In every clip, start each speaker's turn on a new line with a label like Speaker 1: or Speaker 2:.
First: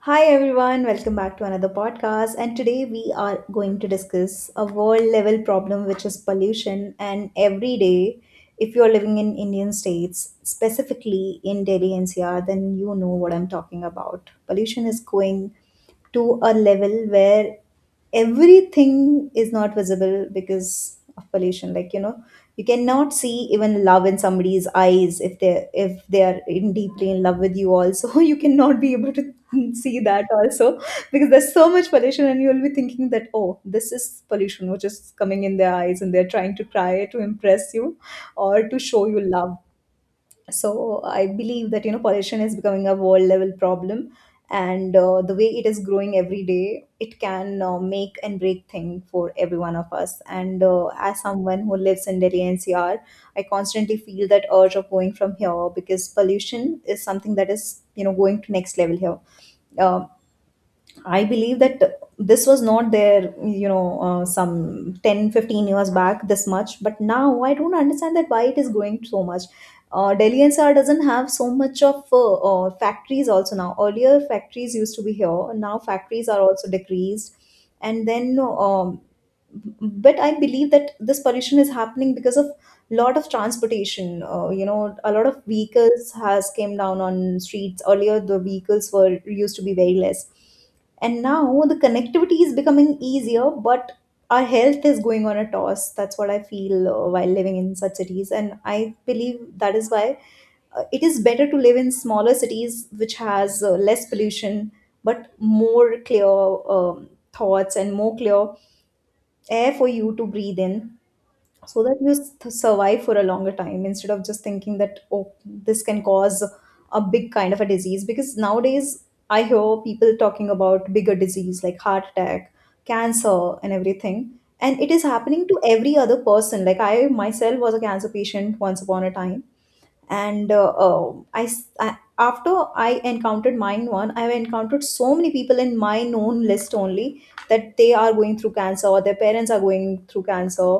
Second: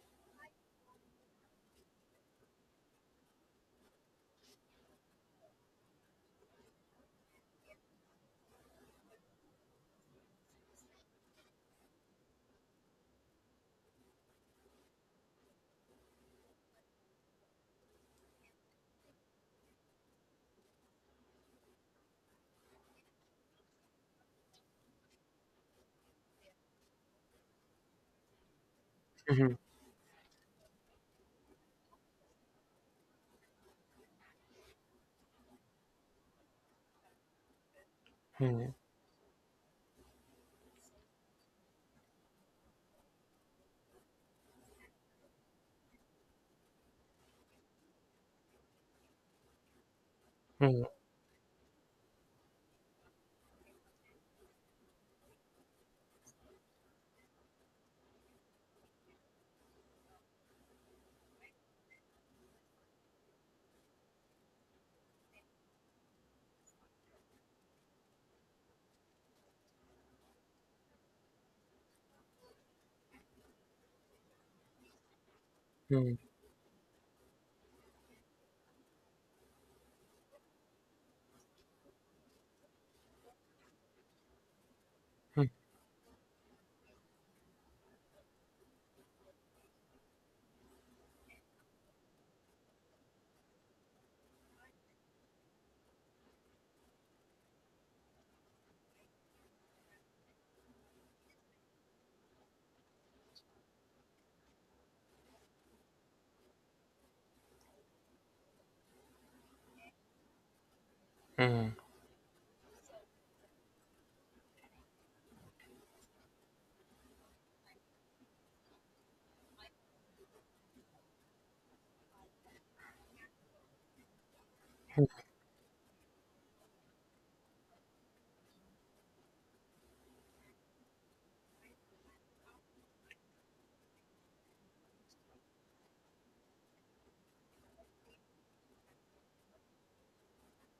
Speaker 1: Hi everyone, welcome back to another podcast. And today we are going to discuss a world level problem, which is pollution. And every day, if you're living in Indian states, specifically in Delhi NCR, then you know what I'm talking about. Pollution is going to a level where everything is not visible because of pollution, like you know, you cannot see even love in somebody's eyes if they are in deeply in love with you also. You cannot be able to
Speaker 2: Mhm,
Speaker 1: see that also, because there's so much pollution. And you'll be thinking that, oh, this is pollution which is coming in their eyes and they're trying to try to impress you or
Speaker 2: mhm,
Speaker 1: to show you love. So I believe that you know pollution is becoming a world level problem, and the way it is growing every day, it can make and break thing for every one of us. And
Speaker 2: mhm,
Speaker 1: as someone who lives in Delhi NCR, I constantly feel that urge of going from here, because pollution is something that is, you know, going to next level here. um, I believe that this was not there, you know, some 10, 15 years back this much. But now I don't understand that why it is growing so much. Delhi NCR doesn't have so much of factories also now. Earlier factories used to be here. Now
Speaker 2: mhm,
Speaker 1: factories are also decreased. And then, but I believe that this pollution is happening because of lot of transportation. You know, a lot of
Speaker 2: mhm,
Speaker 1: vehicles has came down on streets. Earlier the vehicles were used to be very less, and now the connectivity is becoming easier, but our health is going on a toss. That's what I feel while living in such cities. And I believe that is why it is better to live in smaller cities, which has less pollution, but more clear thoughts and more clear air for you to breathe in,
Speaker 2: mhm,
Speaker 1: so that you survive for a longer time, instead of just thinking that, oh, this can cause a big kind of a disease. Because nowadays I hear people talking about bigger disease like heart attack, cancer and everything, and it is happening to every other person. Like I myself was a cancer patient once upon a time, and after I encountered mine one, I have encountered so many people in my known list only, that they are going through cancer or their parents are going through cancer.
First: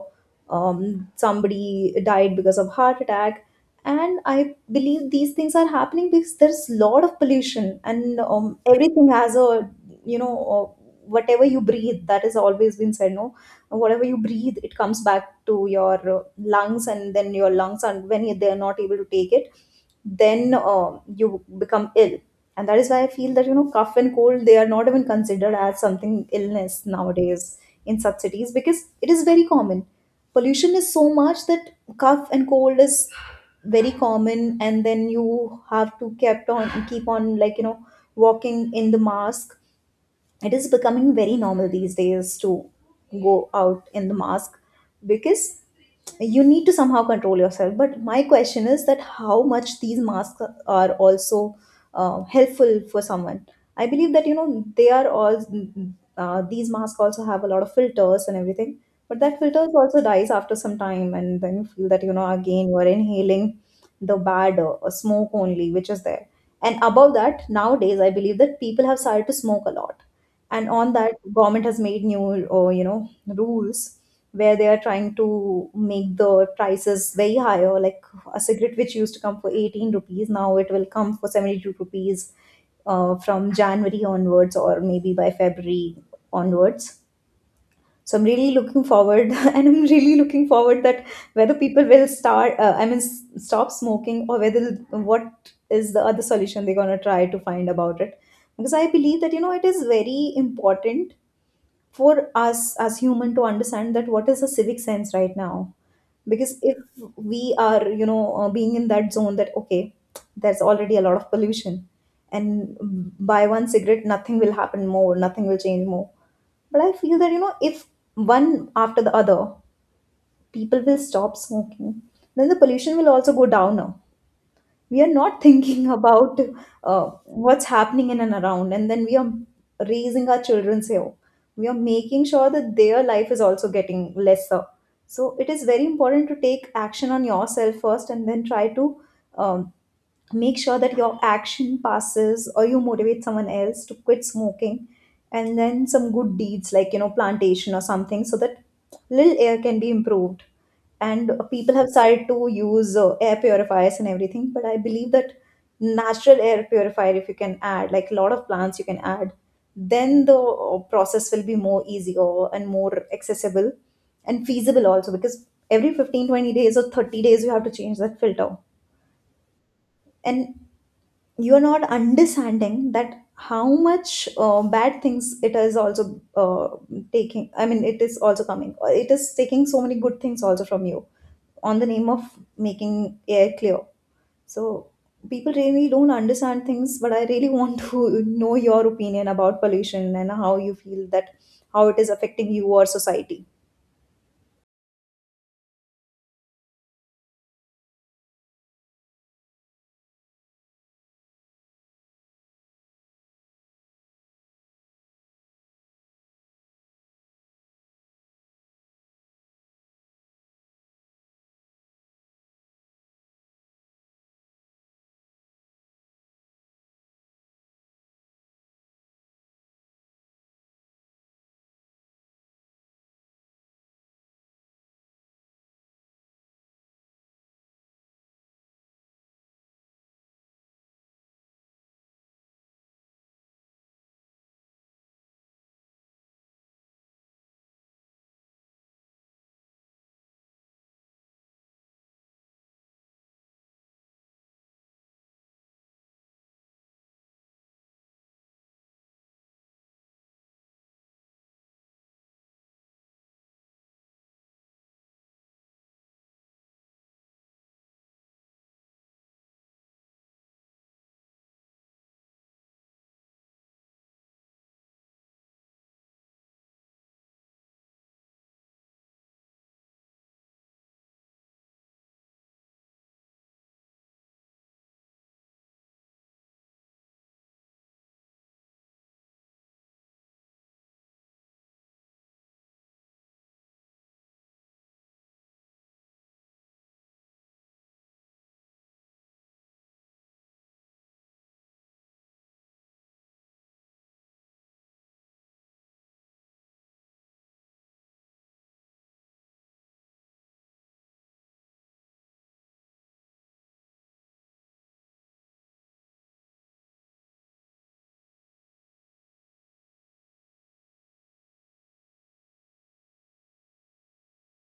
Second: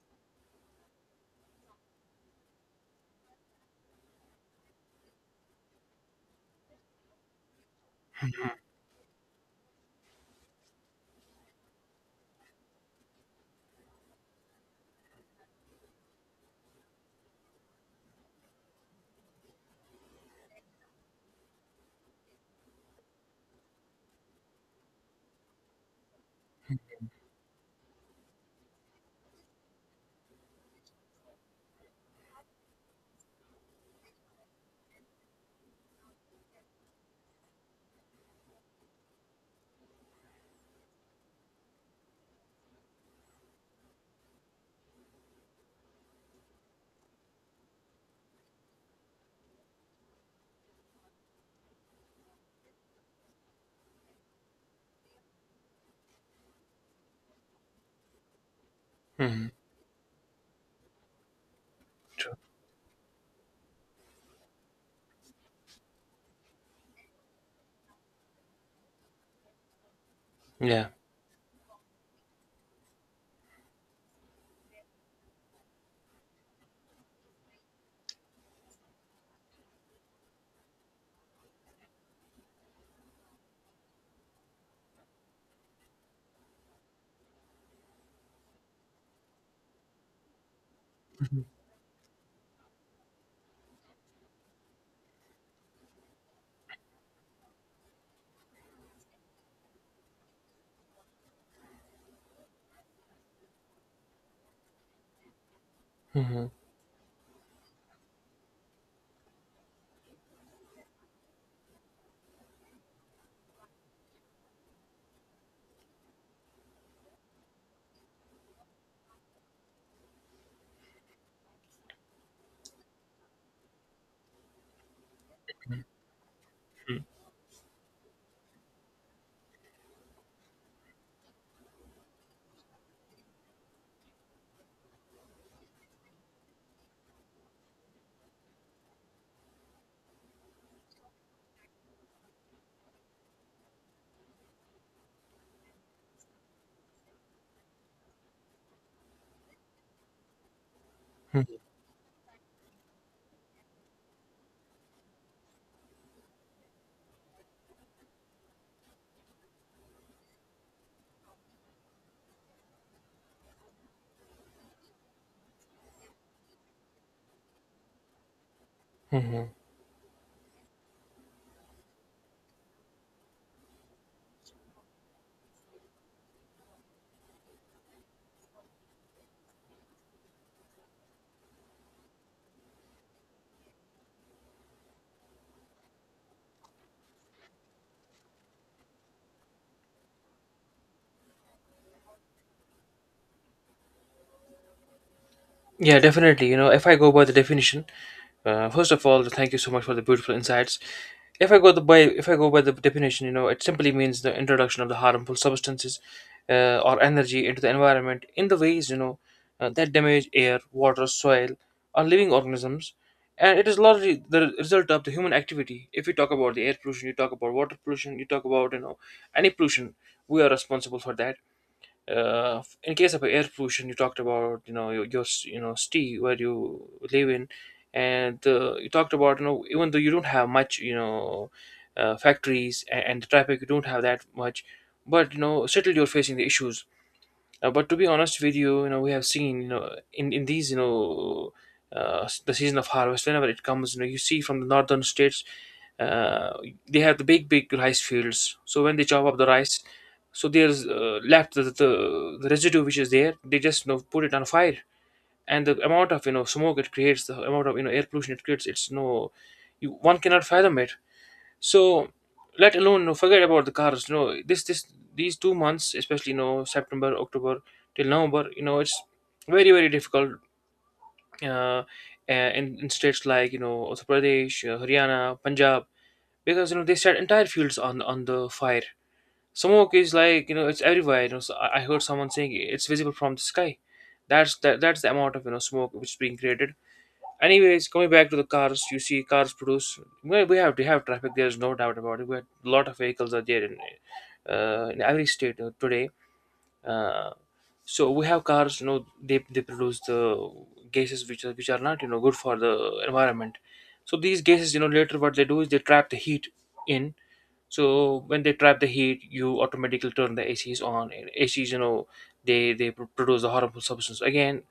Speaker 1: Somebody died because of heart attack, and I believe these things are happening because there's a lot of pollution. And everything has a, you know uh, whatever you breathe, that has always been said, no? Whatever you breathe, it comes back to your lungs, and then your lungs, and when they are not able to take it, then you become ill. And that is why I feel that you know cough and cold, they are not even considered as something illness nowadays in such cities, because it is very common. Pollution is so much that cough and cold is very common, and then you have to kept on keep on like you know walking in the mask. It is becoming very normal these days to go out in the mask, because you need to somehow control yourself. But my question is that how much these masks are also helpful for someone. I believe that you know they are all, these masks also have a lot of filters and everything, but that
Speaker 2: mhm.
Speaker 1: filters also dies after some time, and then you feel that you know
Speaker 2: True.
Speaker 1: again you're inhaling the bad smoke only which is there. And above that, nowadays I believe that people have started to smoke a lot, and
Speaker 2: Yeah.
Speaker 1: on that, government has made new, or you know, rules, where they are trying to make the prices very higher. Like a cigarette which used to come for 18 rupees, now it will come for 72 rupees, from January onwards, or maybe by February onwards. So I'm really looking forward, and I'm really looking forward, that whether people will start stop smoking, or whether what is the other solution they're going to try to find about it. Because I believe that you know it is very important for us as human to understand that what is the civic sense right now.
Speaker 2: Mhm,
Speaker 1: Because if we are, you know, being in that zone that, okay, there's already a lot of pollution, and buy one cigarette, nothing will happen more, nothing will change more. But I feel that you know if one after the other people will stop smoking, then the pollution will also go down. We are not thinking about
Speaker 2: mhm,
Speaker 1: what's happening in and around, and then we are raising our children here. We are making sure that their life is also getting lesser. So it is very important to take action on yourself first, and then try to um, make sure that your action passes, or you motivate someone else to quit smoking, and then some good deeds like you know plantation or something, so that little air can be improved. And
Speaker 2: mhm,
Speaker 1: people have started to use air purifiers and everything, but I believe that natural air purifier, if you can add, like a lot of plants you can add, then the process will be more easier and more accessible and feasible also, because every 15, 20 days or 30 days you have to change that filter.
Speaker 2: mhm.
Speaker 1: And you're not understanding that how much bad things it is also taking, I mean, it is also coming, or it is taking so many good things also from you, on the name of making air clear. So people really don't understand things, but I really want to know your opinion about pollution, and how you feel that how it is affecting you or society.
Speaker 2: Yeah, definitely. You know, if I go by the definition, first of all, thank you so much for the beautiful insights. If I go the by, if I go by the definition, you know, it simply means the introduction of the harmful substances or energy into the environment in the ways you know that damage air, water, soil, or living organisms, and it is largely the result of the human activity. If you talk about the air pollution, you talk about water pollution, you talk about any pollution, we are responsible for that. In case of air pollution, you talked about your city where you live in, and you talked about even though you don't have much you know factories and the traffic, you don't have that much, but you know still you're facing the issues. But to be honest with you, you know, we have seen, you know, in these, you know, the season of harvest, whenever it comes, you know, you see from the northern states. uh, they have the big, big rice fields. So when they chop up the rice, so there's left the residue which is there. They just you know put it on fire, and the amount of you know smoke it creates, the amount of you know air pollution it creates, it's no, you one cannot fathom it. So let alone no forget about the cars. No, this these 2 months, especially you know September, October till November, you know it's very very difficult. Uh, in states like you know Uttar Pradesh, Haryana, Punjab, because you know they set entire fields on the fire. Smoke is like you know it's everywhere. You know, so I heard someone saying it's visible from the sky. That's the amount of you know smoke which is being created. Anyways, coming back to the cars, you see cars produce. We have to have traffic. There's no doubt about it. A lot of vehicles are there in every state today. Uh, so we have cars. You know, they produce the gases which are not you know good for the environment. So these gases, you know, later what they do is they trap the heat in. So when they trap the heat you automatically turn the acs on and acs you know produce the harmful substance again.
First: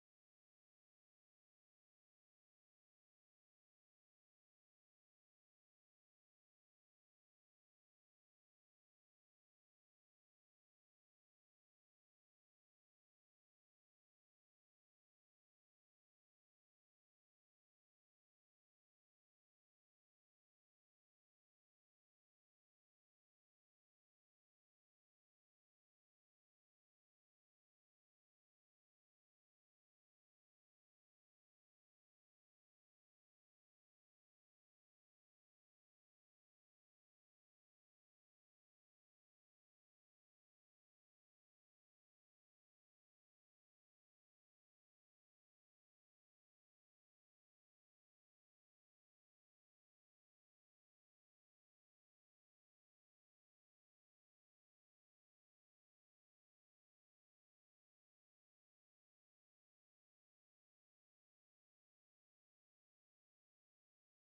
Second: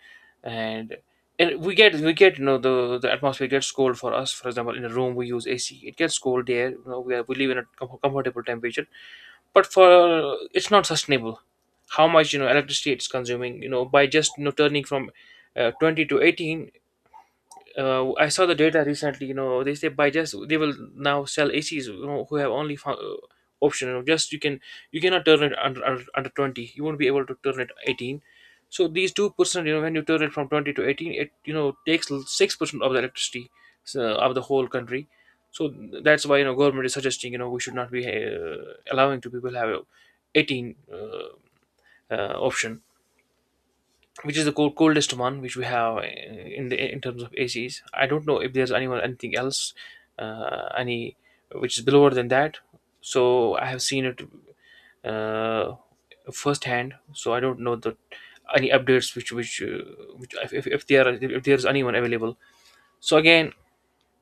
Speaker 2: and and we get you know the atmosphere gets cold for us. For example, in a room we use ac it gets cold there, you know, we live in a comfortable temperature, but for it's not sustainable. How much you know electricity it's consuming you know by just you know turning from 20 to 18. I saw the data recently. You know, they say by just they will now sell ACs you know, who have only found, option. You know, just you cannot turn it under 20. You won't be able to turn it 18. So these 2%, you know, when you turn it from 20 to 18, it you know takes 6% of the electricity of the whole country. So that's why you know government is suggesting you know we should not be allowing to people have a 18 option which is the coldest one which we have in the in terms of ACs. I don't know if there's anyone anything else, any which is below than that. So I have seen it uh, firsthand. So I don't know the any updates which if, there are, if there's anyone available. So again,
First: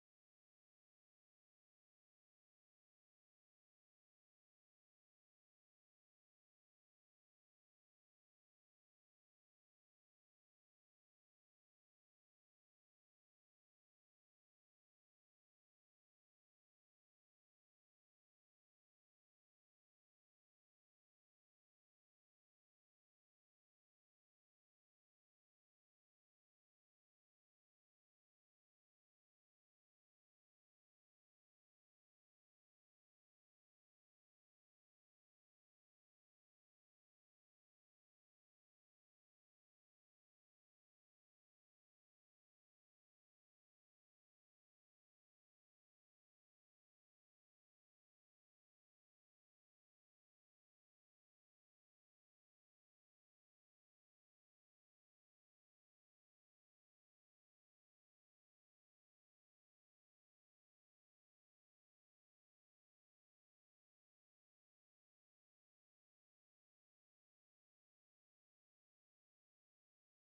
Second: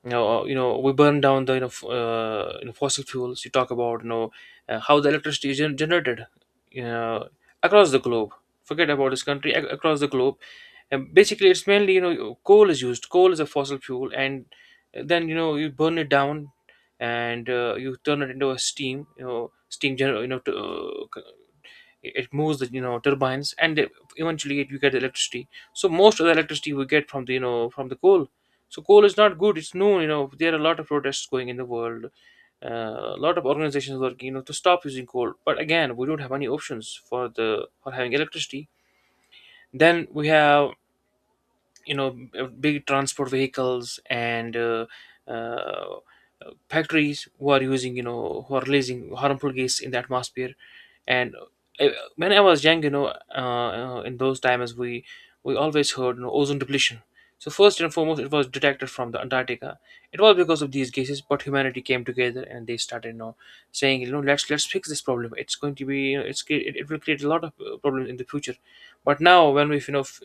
Speaker 2: you know we burn down the fossil fuels. You talk about you know how the electricity is generated, you know, across the globe. Forget about this country. Across the globe, and basically it's mainly you know coal is used. Coal is a fossil fuel, and then you know you burn it down, and you turn it into a steam, you know, steam gener- you know to, it moves the you know turbines, and eventually, you get electricity. So most of the electricity we get from the you know from the coal. So coal is not good, it's known, you know there are a lot of protests going in the world. A lot of organizations working you know to stop using coal, but again we don't have any options for the for having electricity. Then we have you know big transport vehicles and uh, factories who are using you know who are releasing harmful gas in the atmosphere. And uh, when I was young you know in those times we always heard, you know, ozone depletion. So first and foremost it was detected from the Antarctica. It was because of these gases. But humanity came together and they started you know saying you know let's fix this problem. It's going to be, you know, it will create a lot of problems in the future. But now when we you know f-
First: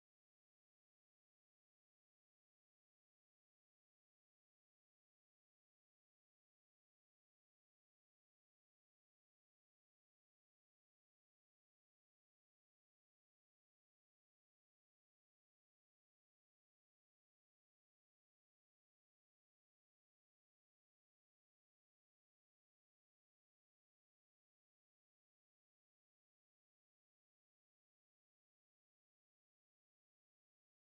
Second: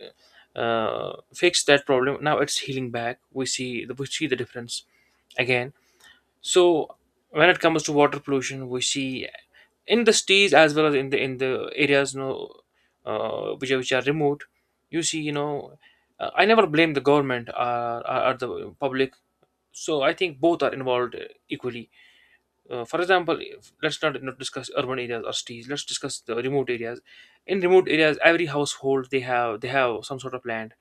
Speaker 2: uh, fix that problem, now it's healing back. We see the difference. Again, so when it comes to water pollution, we see in the cities as well as in the areas, you know, which are remote. You see, you know, I never blame the government, or the public. So I think both are involved equally. For example, let's not discuss urban areas or cities. Let's discuss the remote areas. In remote areas, every household they have some sort of land,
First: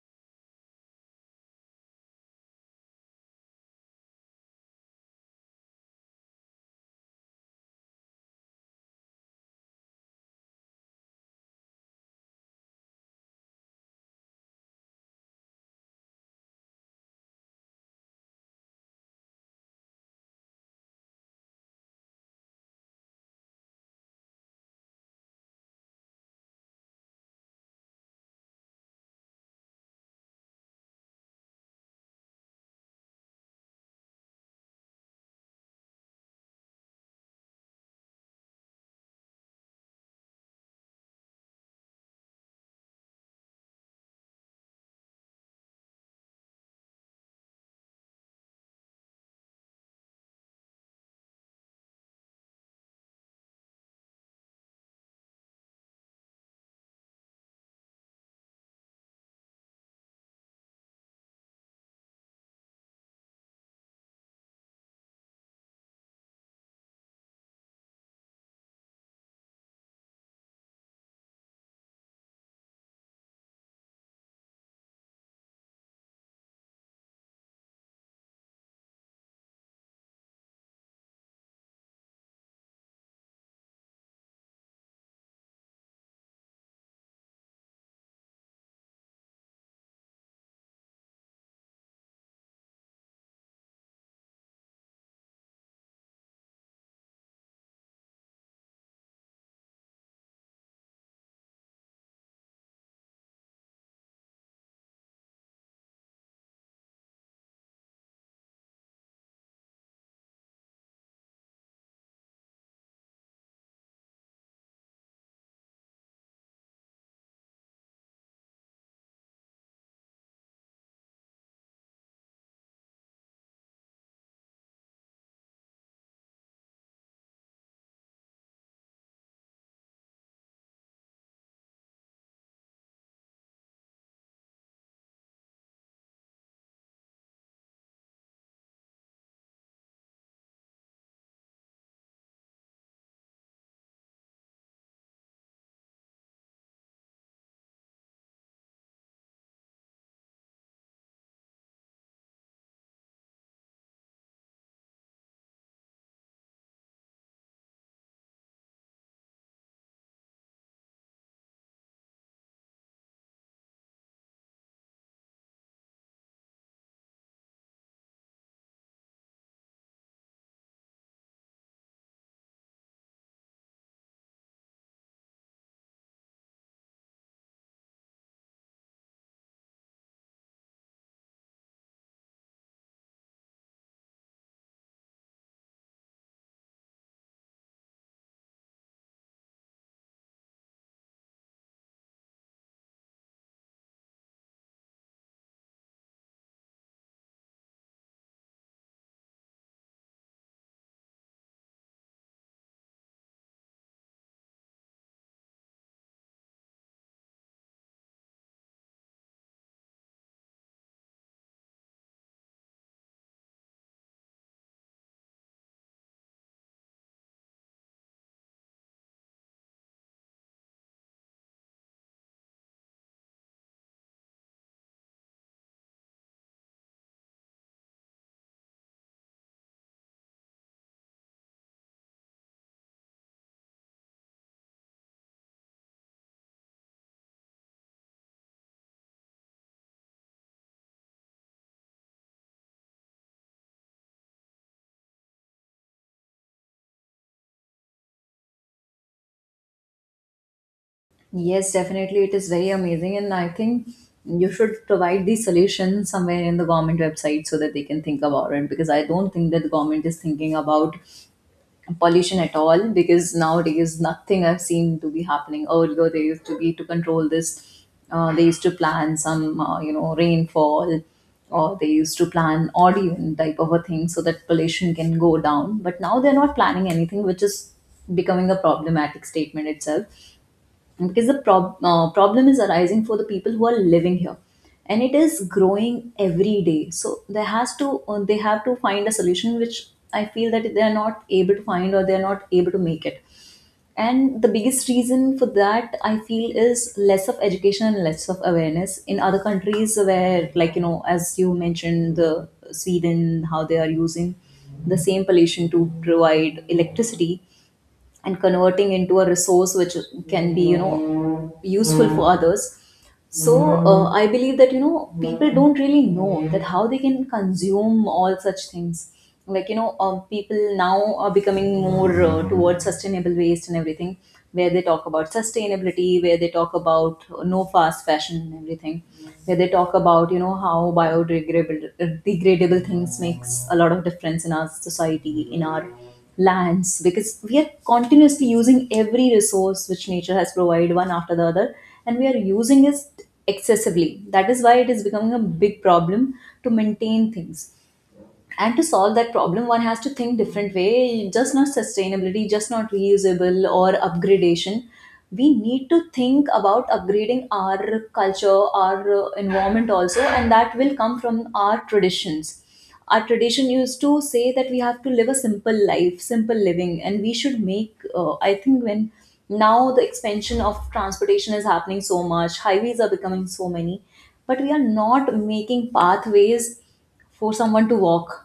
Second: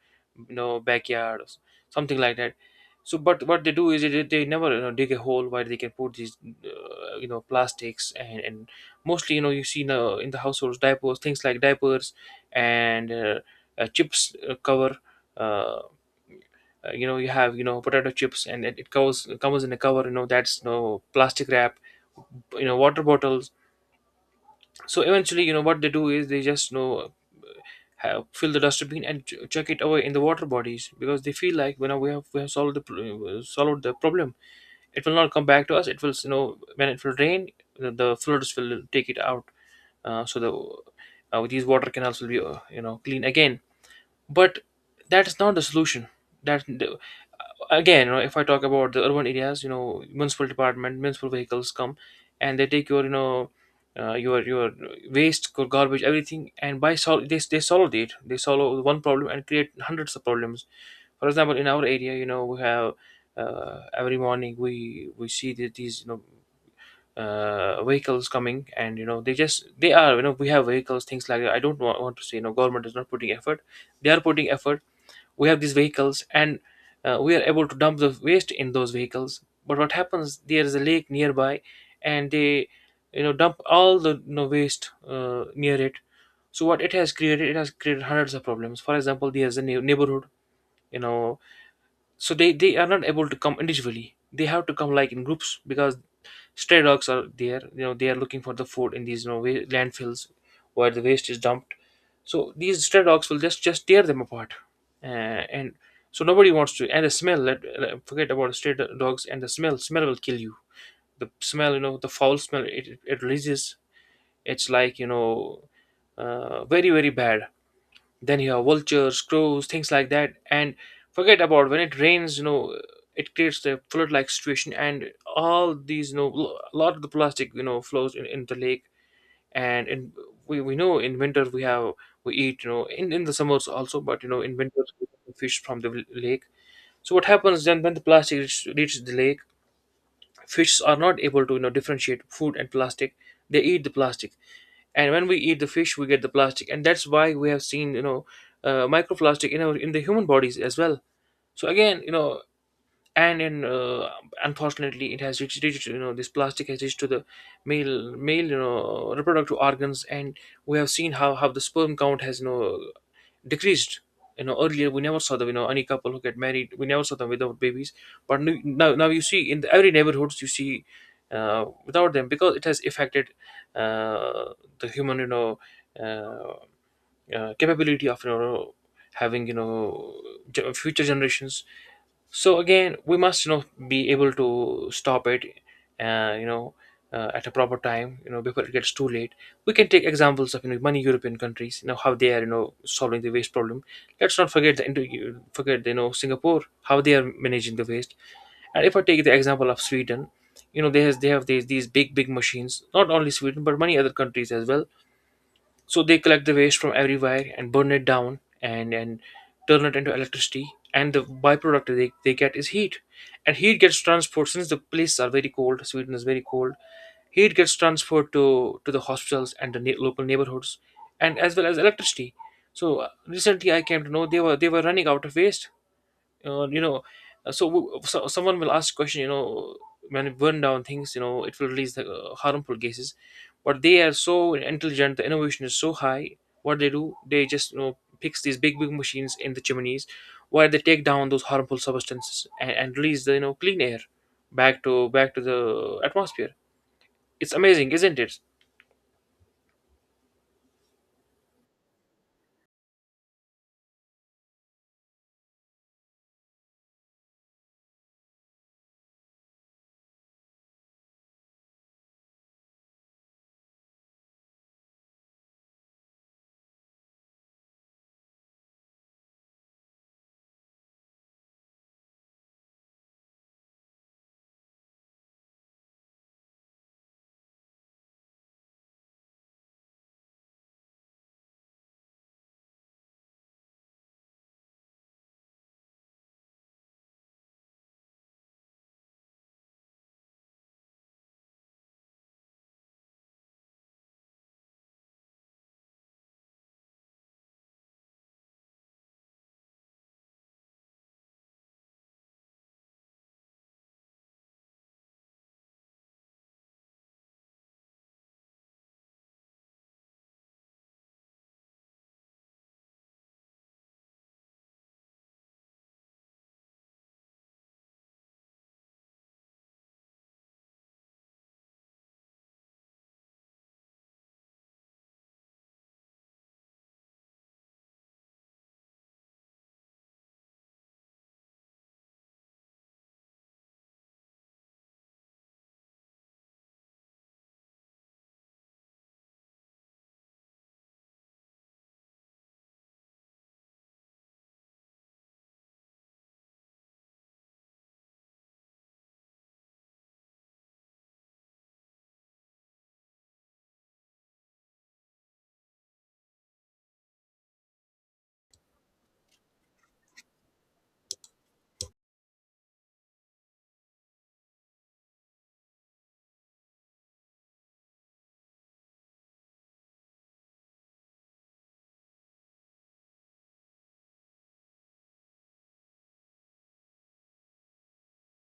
Speaker 2: you know, backyard, or something like that. So, but what they do is they never, you know, dig a hole where they can put these, you know, plastics and mostly you know you see in the households diapers, things like diapers, and chips cover. Uh, you know you have you know potato chips and it covers comes in a cover, you know, that's no plastic wrap, you know, water bottles. So eventually, you know, what they do is they just, you know, fill the dustbin and chuck it away in the water bodies because they feel like, you know, we have solved the problem. It will not come back to us, it will, you know, when it will rain the floods will take it out. So these water canals will be you know clean again. But that is not the solution. That again you know, if I talk about the urban areas, you know, municipal department municipal vehicles come, and they take your waste, your garbage, everything, and they solve it. They solve one problem and create hundreds of problems. For example, in our area you know we have every morning we see that these you know vehicles coming, and you know they just they are you know we have vehicles, things like that. I don't want to say you know government is not putting effort. They are putting effort, we have these vehicles, and we are able to dump the waste in those vehicles. But what happens, there is a lake nearby, and they, you know, dump all the, you know, waste near it. So what it has created hundreds of problems. For example, there's a neighborhood, you know, so they are not able to come individually. They have to come like in groups because stray dogs are there. You know, they are looking for the food in these you know landfills where the waste is dumped. So these stray dogs will just tear them apart, uh, and so nobody wants to. And the smell. Forget about stray dogs and the smell. Smell will kill you. The smell, you know, the foul smell it releases. It's very bad. Then you have vultures, crows, things like that. And forget about when it rains you know it creates the flood like situation, and all these a lot of the plastic flows in the lake. And in we, we know in winter we have, we eat in the summers also, but in winter we get fish from the lake. So what happens then when the reaches the lake? Fish are not able to differentiate food and plastic. They eat the plastic, and when we eat the fish we get the plastic. And that's why we have seen, microplastic in our, in the human bodies as well. So again, you know and in unfortunately it has reached, this plastic has reached to the male reproductive organs, and we have seen how the sperm count has, decreased. You know, earlier we never saw them. You know, any couple who get married, we never saw them without babies. But now you see, in the, every neighborhoods you see, without them, because it has affected uh, the human, uh, capability of having, future generations. So again, we must be able to stop it, uh, you know at a proper time, before it gets too late. We can take examples of, many European countries, how they are solving the waste problem. Let's not forget Singapore, how they are managing the waste. And if I take the example of Sweden, they have these big machines, not only Sweden but many other countries as well. So they collect the waste from everywhere and burn it down, and turn it into electricity, and the byproduct they get is heat. And heat gets transferred, since the places are very cold. Sweden is very cold. Heat gets transferred to the hospitals and the local neighborhoods, and as well as electricity. So recently I came to know they were running out of waste. uh, you know so, so someone will ask question, when you burn down things, it will release the harmful gases. But they are so intelligent, the innovation is so high. What they do, they just fix these big machines in the chimneys, where they take down those harmful substances and, release the clean air back to the atmosphere. It's amazing, isn't it?
Speaker 1: Yes, definitely. It is very amazing. And I think you should provide these solutions somewhere in the government website, so that they can think about it. Because I don't think that the government is thinking about pollution at all. Because nowadays, nothing I've seen to be happening. Earlier, they used to be to control this. They used to plan some, you know, rainfall, or they used to plan odd even type of a thing, so that pollution can go down. But now they're not planning anything, which is becoming a problematic statement itself, because the problem is arising for the people who are living here, and it is growing every day. So there has to, they have to find a solution, which I feel that they are not able to find, or they are not able to make it. And the biggest reason for that, I feel, is less of education and less of awareness in other countries, where, like you know, as you mentioned the Sweden, how they are using the same pollution to provide electricity and converting into a resource which can be, you know, useful for others. So I believe that you know people don't really know that how they can consume all such things. Like you know, people now are becoming more towards sustainable waste and everything, where they talk about sustainability, where they talk about no fast fashion and everything, where they talk about you know how biodegradable degradable things makes a lot of difference in our society, in our lands, because we are continuously using every resource which nature has provided, one after the other, and we are using it excessively. That is why it is becoming a big problem to maintain things. And to solve that problem, one has to think different way. Just not sustainability, just not reusable or upgradation, we need to think about upgrading our culture, our environment also, and that will come from our traditions. Our tradition used to say that we have to live a simple life, simple living. And we should make, I think when now the expansion of transportation is happening so much, highways are becoming so many, but we are not making pathways for someone to walk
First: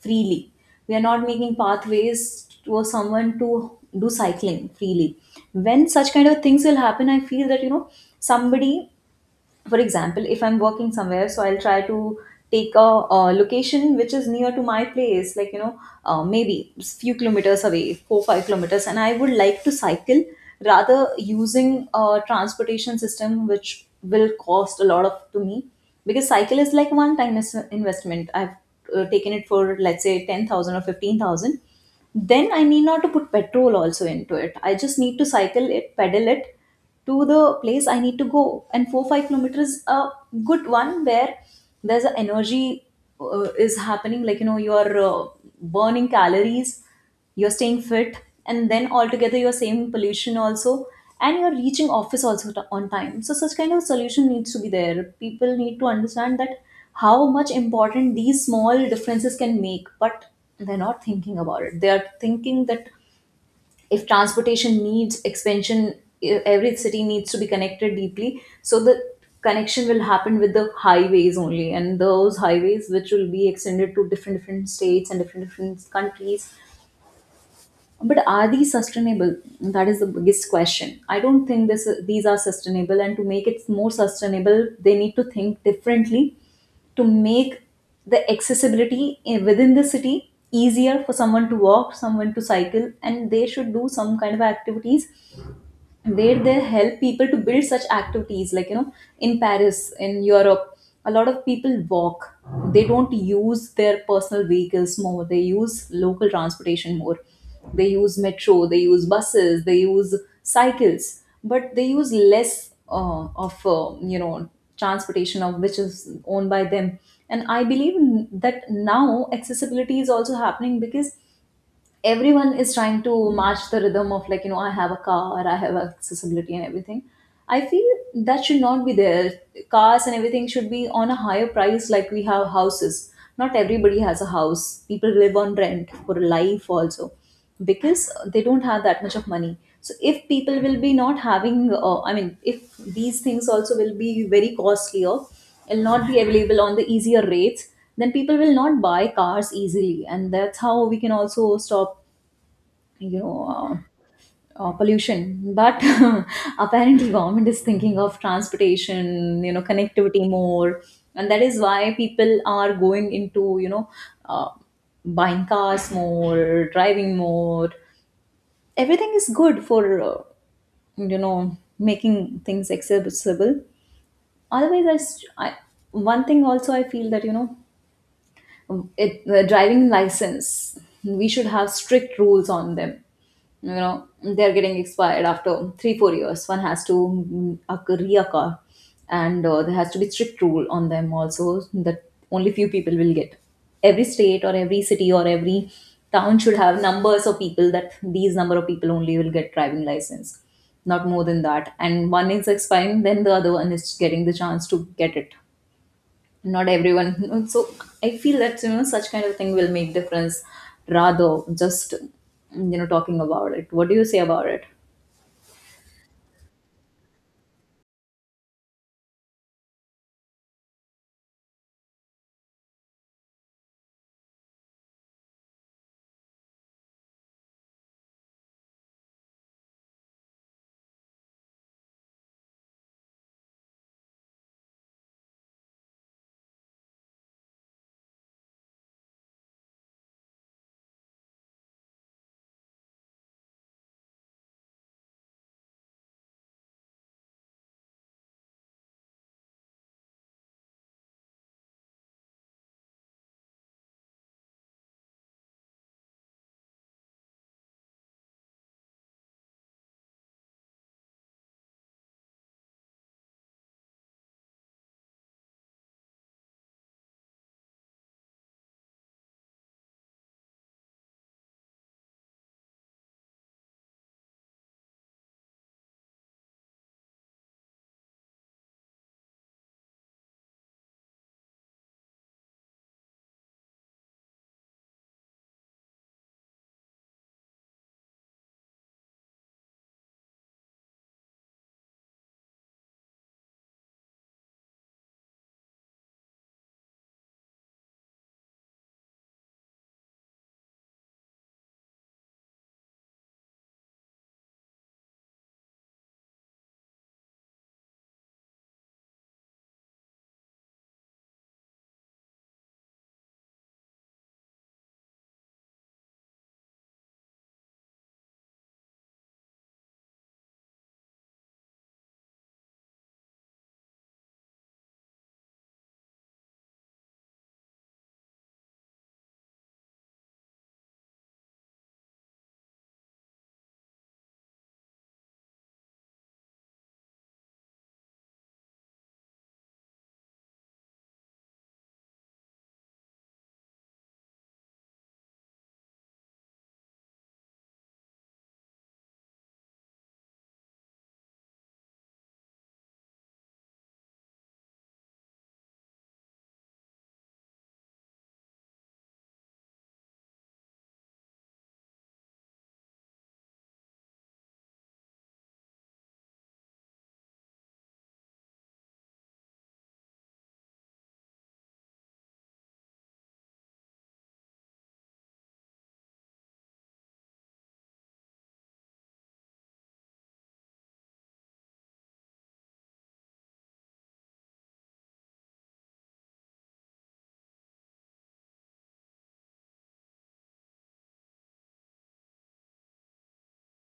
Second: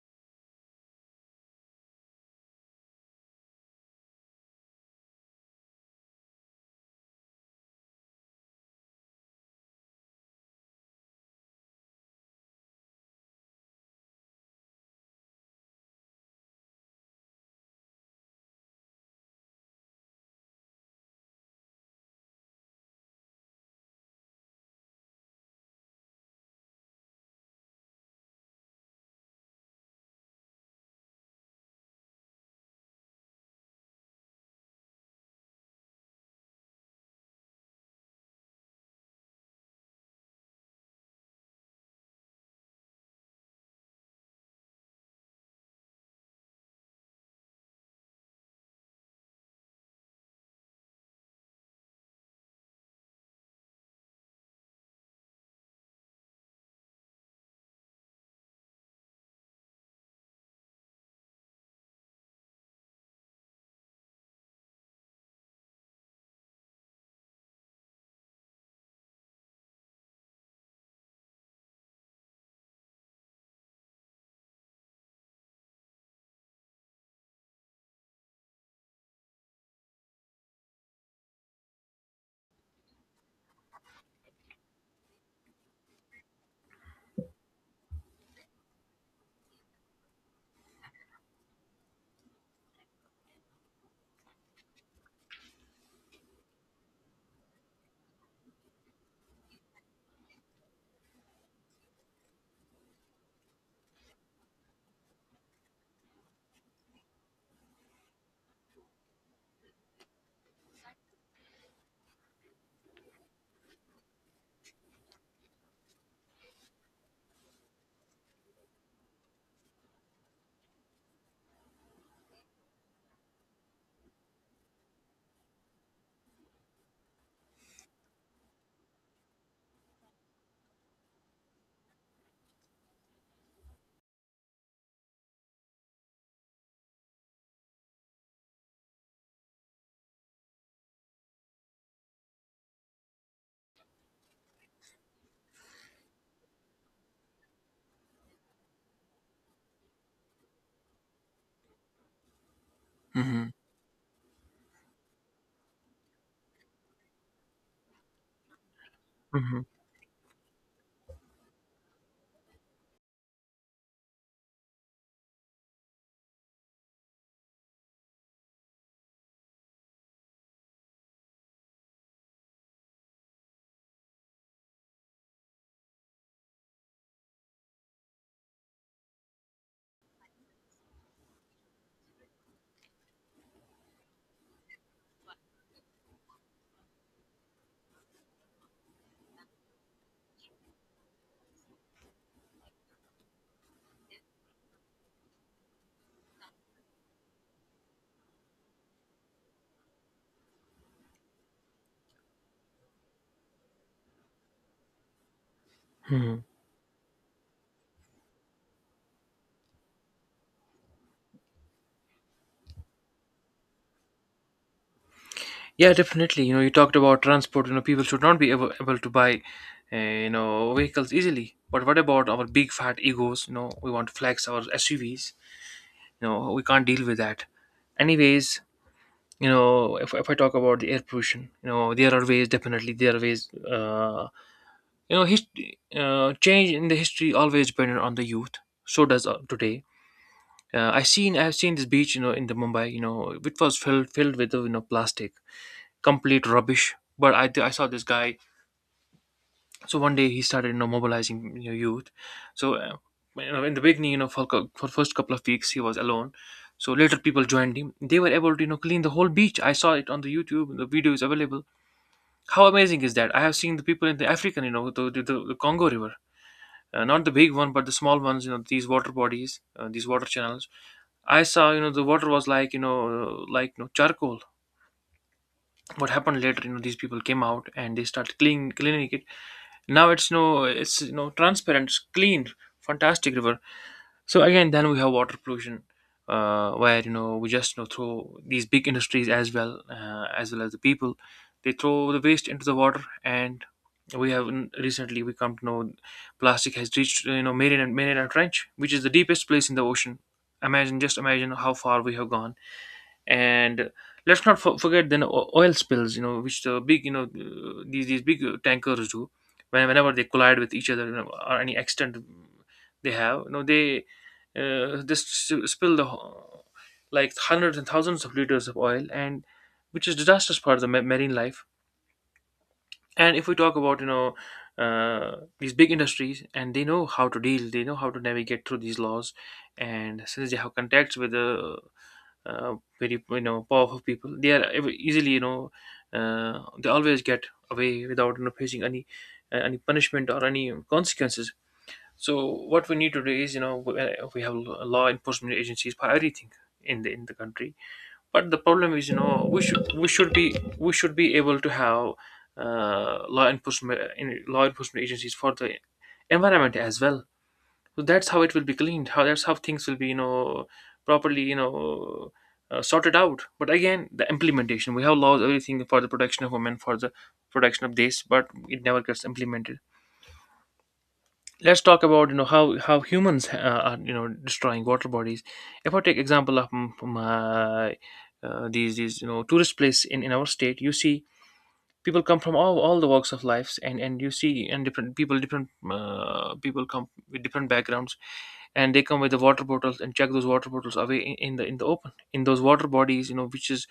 Speaker 1: freely. We are not making pathways for someone to do cycling freely. When such kind of things will happen, I feel that you know somebody, for example, if I'm working somewhere, so I'll try to take a, location which is near to my place, like you know, maybe few kilometers away, 4 5 kilometers, and I would like to cycle, rather using a transportation system which will cost a lot of to me. Because cycle is like one time investment. I've taken it for, let's say, 10,000 or 15,000. Then I need not to put petrol also into it. I just need to cycle it, pedal it to the place I need to go. And 4-5 kilometers is a good one where there's a energy is happening. Like you are burning calories, you're staying fit, and then altogether you're saving pollution also, and you're reaching office also on time. So such kind of solution needs to be there. People need to understand that how much important these small differences can make, but they're not thinking about it. They are thinking that if transportation needs expansion, every city needs to be connected deeply, so the connection will happen with the highways only, and those highways which will be extended to different different states and different different countries. But are these sustainable? That is the biggest question. I don't think this these are sustainable, and to make it more sustainable they need to think differently, to make the accessibility within the city easier for someone to walk, someone to cycle. And they should do some kind of activities where they help people to build such activities, in Paris, in Europe, a lot of people walk. They don't use their personal vehicles more. They use local transportation more. They use metro, they use buses, they use cycles, but they use less of, transportation of which is owned by them. And I believe that now accessibility is also happening, because everyone is trying to match the rhythm of, I have a car, I have accessibility and everything. I feel that should not be there. Cars and everything should be on a higher price, like we have houses. Not everybody has a house. People live on rent for life also, because they don't have that much of money. So if people will be not having, I mean if these things also will be very costlier, will not be available on the easier rates, then people will not buy cars easily. And that's how we can also stop, you know
Speaker 2: Mm-hmm.
Speaker 1: uh, pollution. But apparently government is thinking of transportation,
Speaker 2: Mm-hmm.
Speaker 1: connectivity more. And that is why people are going into, uh, buying cars more, driving more. Everything is good for, making things accessible. Otherwise, one thing also I feel that, it the driving license, we should have strict rules on them. you know they're getting expired after 3-4 years. One has to reoccur. And there has to be strict rule on them also, that only few people will get. Every state or every city or every town should have numbers of people, that these number of people only will get driving license, not more than that. And one is expiring, then the other one is getting the chance to get it, not everyone. So I feel that such kind of thing will make difference, rather just talking about it. What do you say about it?
Speaker 2: Yeah, definitely. You know, you talked about transport. You know, people should not be able to buy, vehicles easily. But what about our big fat egos? You know, we want to flex our SUVs. You know, we can't deal with that. Anyways, you know, if I talk about the air pollution, you know, there are ways, definitely, there are ways, you know, hist- change in the history always depended on the youth. So does today. I've seen this beach, you know, in the Mumbai, you know, which was filled with, plastic, complete rubbish. I saw this guy. So one day he started, you know, mobilizing, you know, youth. So you know, in the beginning, you know, for first couple of weeks he was alone. So later people joined him. They were able to, you know, clean the whole beach. I saw it on the YouTube. The video is available. How amazing is that? I have seen the people in the African, you know, the the Congo River, not the big one, but the small ones. You know, these water bodies, these water channels. I saw, you know, the water was like, you know, charcoal. What happened later, you know, these people came out and they started cleaning it. Now it's no it's, you know, transparent, it's clean, fantastic river. So again, then we have water pollution, where you know, we just you know, throw, these big industries as well, as well as the people, they throw the waste into the water. And we have, recently we come to know, plastic has reached, you know, Mariana Trench, which is the deepest place in the ocean. Imagine, just imagine how far we have gone. And let's not forget then oil spills, you know, which the big, you know, these big tankers do. Whenever they collide with each other, you know, or any accident, they have, you know, they spill the like hundreds and thousands of liters of oil, and which is disastrous part of the marine life. And if we talk about, you know, these big industries, and they know how to deal, they know how to navigate through these laws. And since they have contacts with the very, you know, powerful people, they are easily, you know, they always get away without, you know, facing any punishment or any consequences. So what we need to do is, you know, we have law enforcement agencies for everything in the country. But the problem is, you know, we should be, we should be able to have law enforcement agencies for the environment as well. So that's how it will be cleaned how that's how things will be, you know, properly, you know, sorted out. But again, the implementation, we have laws everything for the protection of women, for the protection of this, but it never gets implemented. Let's talk about, you know, how humans are, you know, destroying water bodies. If I take example of my, these, you know, tourist place in our state, you see people come from all the walks of lives. And you see, and different people, different, people come with different backgrounds, and they come with the water bottles and check those water bottles away in the open, in those water bodies, you know, which is,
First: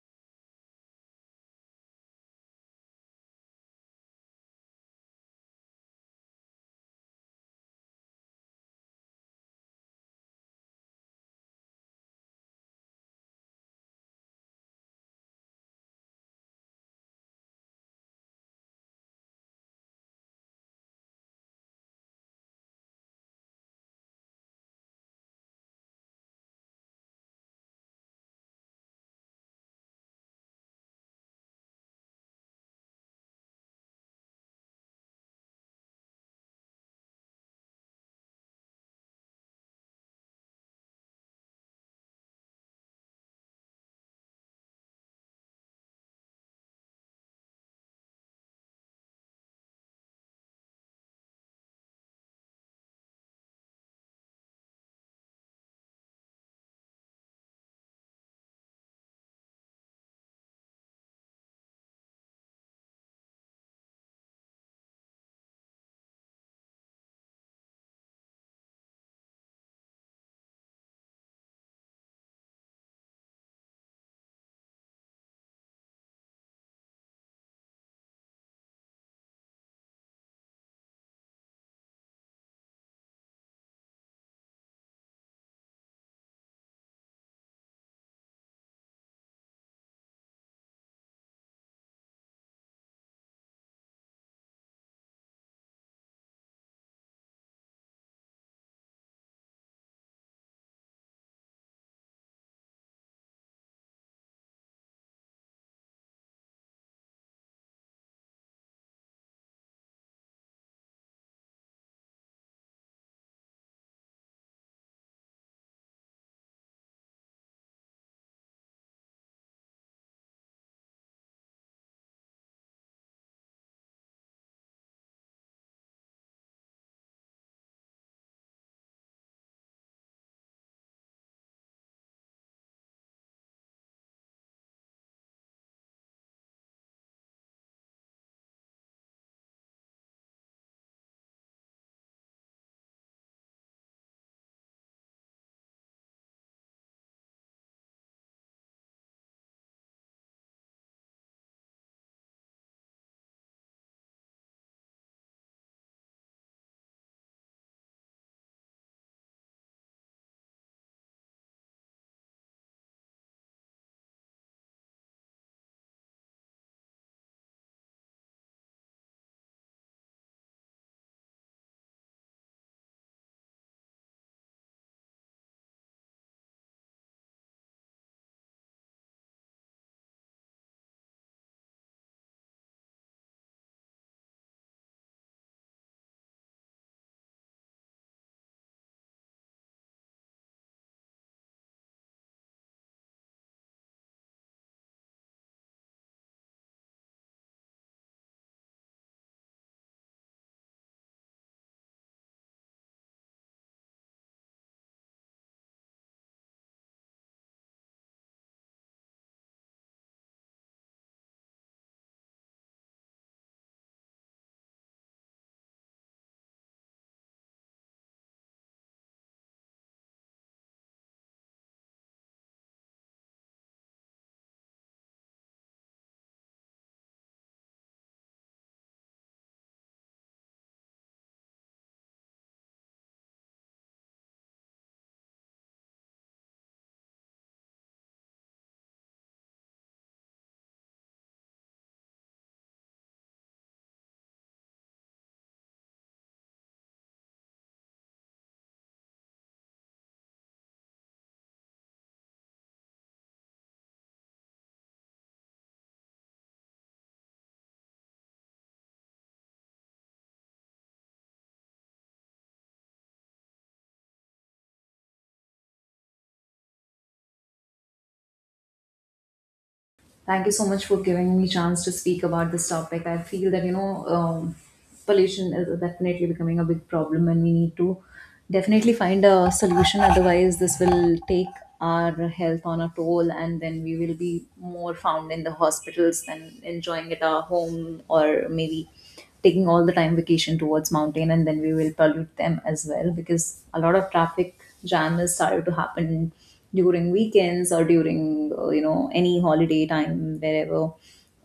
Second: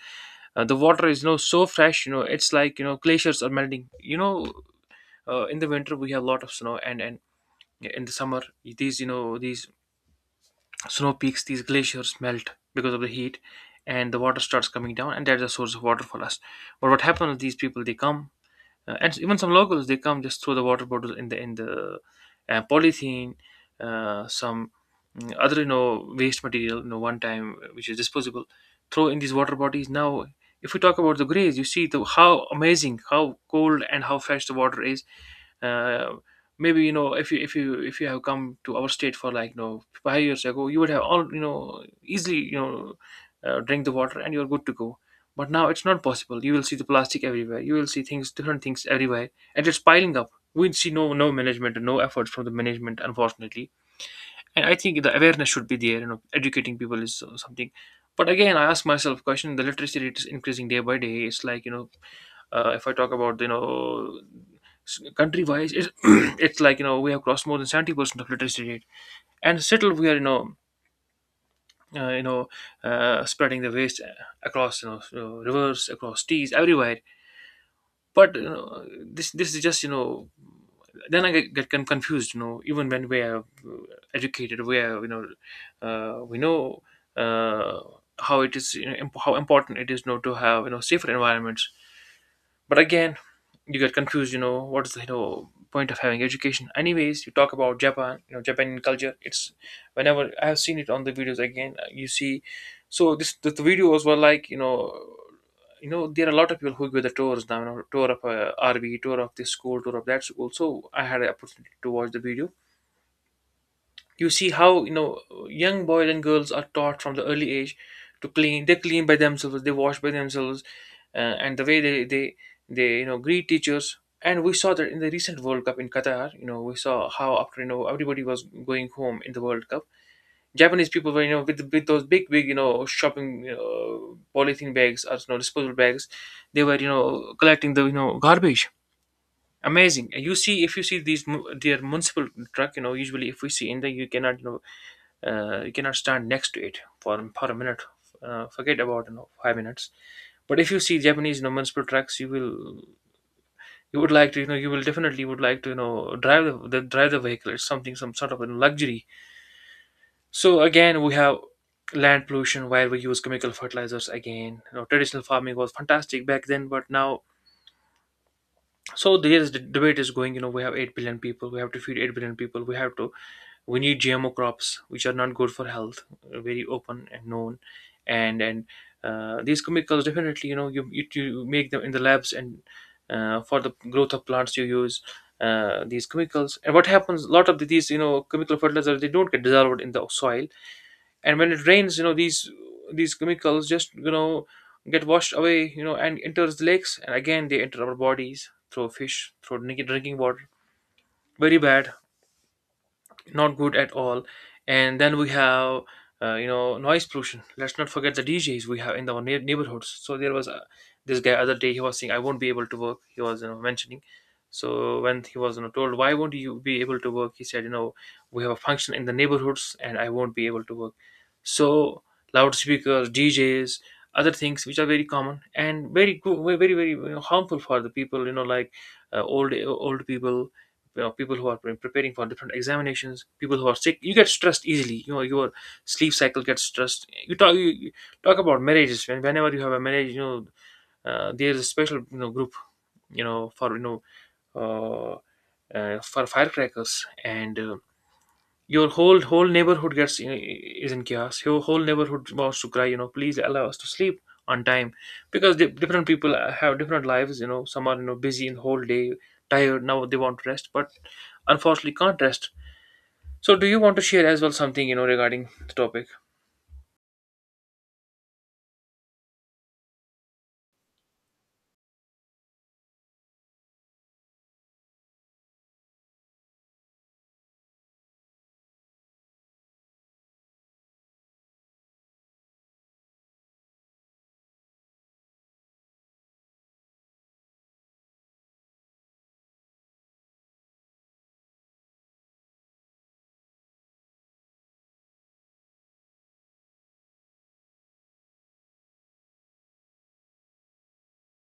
Speaker 2: the water is, you know, so fresh, you know, it's like, you know, glaciers are melting, you know, in the winter we have a lot of snow. And yeah, in the summer, these, you know, these snow peaks, these glaciers melt because of the heat, and the water starts coming down, and that's a source of water for us. But what happens is, these people they come, and even some locals they come, just throw the water bottle in the polythene, some other, you know, waste material, you know, one time which is disposable. Throw in these water bodies. Now, if we talk about the grays, you see the how amazing, how cold and how fresh the water is. Uh, Maybe, you know, if you have come to our state for like, you know, 5 years ago, you would have all, you know, easily, you know, drink the water and you're good to go. But now it's not possible. You will see the plastic everywhere. You will see things, different things everywhere, and it's piling up. We see no management and no efforts from the management, unfortunately. And I think the awareness should be there. You know, educating people is something. But again, I ask myself a question: the literacy rate is increasing day by day. It's like, you know, if I talk about, you know, country wise, it's, it's like, you know, we have crossed more than 70% of literacy rate, and still we are, uh, you know spreading the waste, across, you know, rivers, across seas, everywhere. But, you know, this is just, you know, then I get confused, you know, even when we are educated, we are, we know uh, how it is, you know, how important it is, you know, to have, you know, safer environments. But again, you get confused, you know, what is the, you know, point of having education. Anyways, you talk about Japan, you know, Japanese culture, it's, whenever I have seen it on the videos, again, you see, so this the videos were like, you know, there are a lot of people who give the tours now, you know, tour of rv, tour of this school, tour of that school. So I had an opportunity to watch the video. You see how, you know, young boys and girls are taught from the early age to clean. They clean by themselves, they wash by themselves, uh, and the way they, you know, greet teachers. And we saw that in the recent World Cup in Qatar, you know, we saw how, after, you know, everybody was going home in the World Cup, Japanese people were, you know, with those big, you know, shopping, you know, polythene bags or, you know, disposable bags, they were, you know, collecting the, you know, garbage. Amazing. You see, if you see these their municipal truck, you know, usually if we see in there, you cannot, you know, you cannot stand next to it for a minute. Forget about, you know, 5 minutes. But if you see Japanese, you know, municipal trucks, you will, you would like to, you know, you will definitely would like to, you know, drive the vehicle. It's something, some sort of a luxury. So again, we have land pollution, where we use chemical fertilizers again. You know, traditional farming was fantastic back then, but now, so there's the debate is going. You know, we have 8 billion people. We have to feed 8 billion people. We have to. We need GMO crops, which are not good for health. Very open and known, and these chemicals, definitely. You know, you make them in the labs, and for the growth of plants you use these chemicals. And what happens, a lot of these, you know, chemical fertilizers, they don't get dissolved in the soil, and when it rains, you know, these chemicals just, you know, get washed away, you know, and enters the lakes, and again they enter our bodies through fish, through drinking water. Very bad, not good at all. And then we have, you know, noise pollution. Let's not forget the DJs we have in our neighborhoods. So there was this guy other day. He was saying, "I won't be able to work." He was, you know, mentioning. So when he was, you know, told, "Why won't you be able to work?" He said, "You know, we have a function in the neighborhoods, and I won't be able to work." So loudspeakers, DJs, other things which are very common and very good, very very, you know, harmful for the people. You know, like old people, you know, people who are preparing for different examinations, people who are sick, you get stressed easily. You know, your sleep cycle gets stressed. You talk, you talk about marriages. Whenever you have a marriage, you know, there is a special, you know, group, you know, for, uh, for firecrackers, and your whole neighborhood gets is in chaos. Your whole neighborhood wants to cry, you know, please allow us to sleep on time. Because the, different people have different lives, you know, some are, you know, busy in whole day, tired, now they want to rest, but unfortunately can't rest. So do you want to share as well something, you know, regarding the topic?
Speaker 1: Thank you so much for giving me chance to speak about this topic. I feel that, pollution is definitely becoming a big problem, and we need to definitely find a solution. Otherwise this will take our health on a toll, and then we will be more found in the hospitals than enjoying at our home, or maybe taking all the time vacation towards mountain, and then we will pollute them as well, because a lot of traffic jam is started to happen during weekends or during any holiday time. Wherever,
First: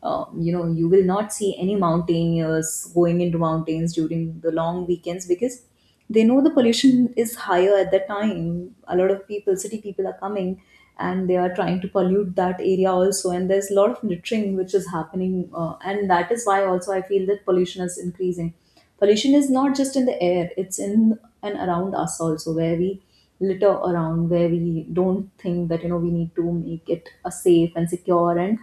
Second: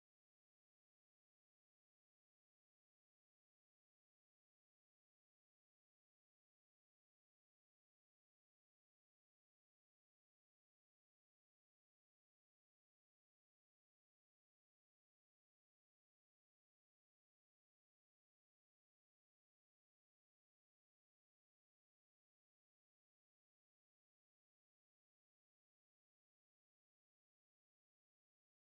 Speaker 1: you will not see any mountaineers going into mountains during the long weekends, because they know the pollution is higher at that time. A lot of people, city people, are coming, and they are trying to pollute that area also. And there's a lot of littering which is happening, and that is why also I feel that pollution is increasing. Pollution is not just in the air, it's in and around us also, where we litter around, where we don't think that we need to make it a safe and secure and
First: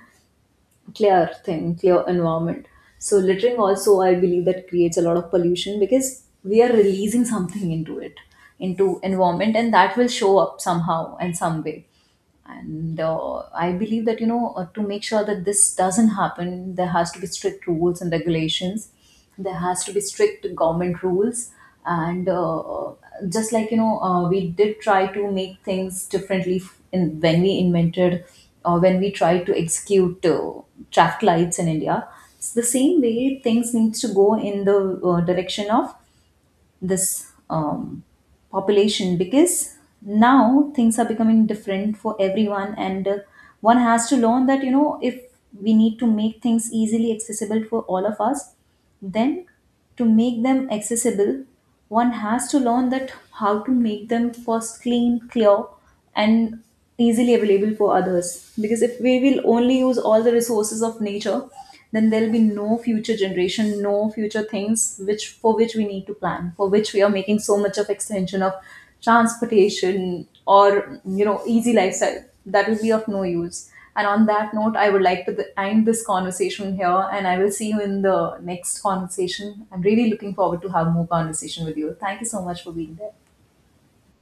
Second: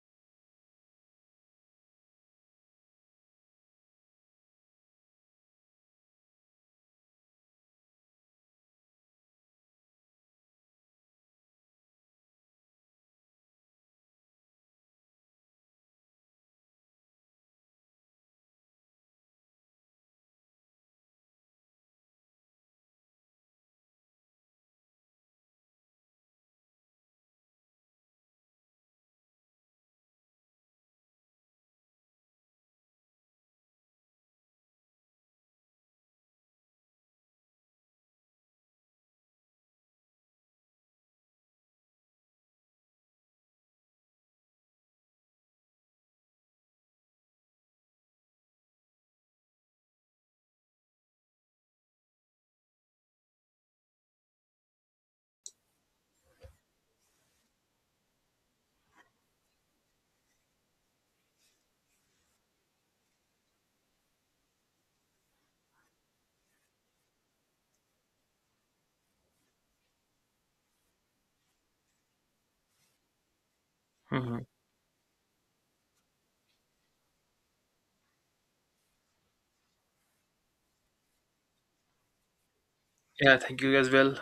Speaker 1: clear thing, clear environment. So littering also, I believe that creates a lot of pollution, because we are releasing something into it, into environment, and that will show up somehow and some way. And I believe that, to make sure that this doesn't happen, there has to be strict rules and regulations. There has to be strict government rules. And just like, we did try to make things differently, when we invented or when we tried to execute traffic lights in India. It's the same way things needs to go in the direction of this population. Because now things are becoming different for everyone, and one has to learn that, if we need to make things easily accessible for all of us, then to make them accessible, one has to learn that how to make them first clean clear and easily available for others. Because if we will only use all the resources of nature, then there'll be no future generation, no future things which for which we need to plan, for which we are making so much of extension of transportation or easy lifestyle. That will be of no use. And on
Speaker 2: Hmm.
Speaker 1: that note, I would like to end this conversation here, and I will see you in the next conversation. I'm really looking forward to have more conversation with you. Thank you so much for being there.
Speaker 2: Yeah, thank you as well.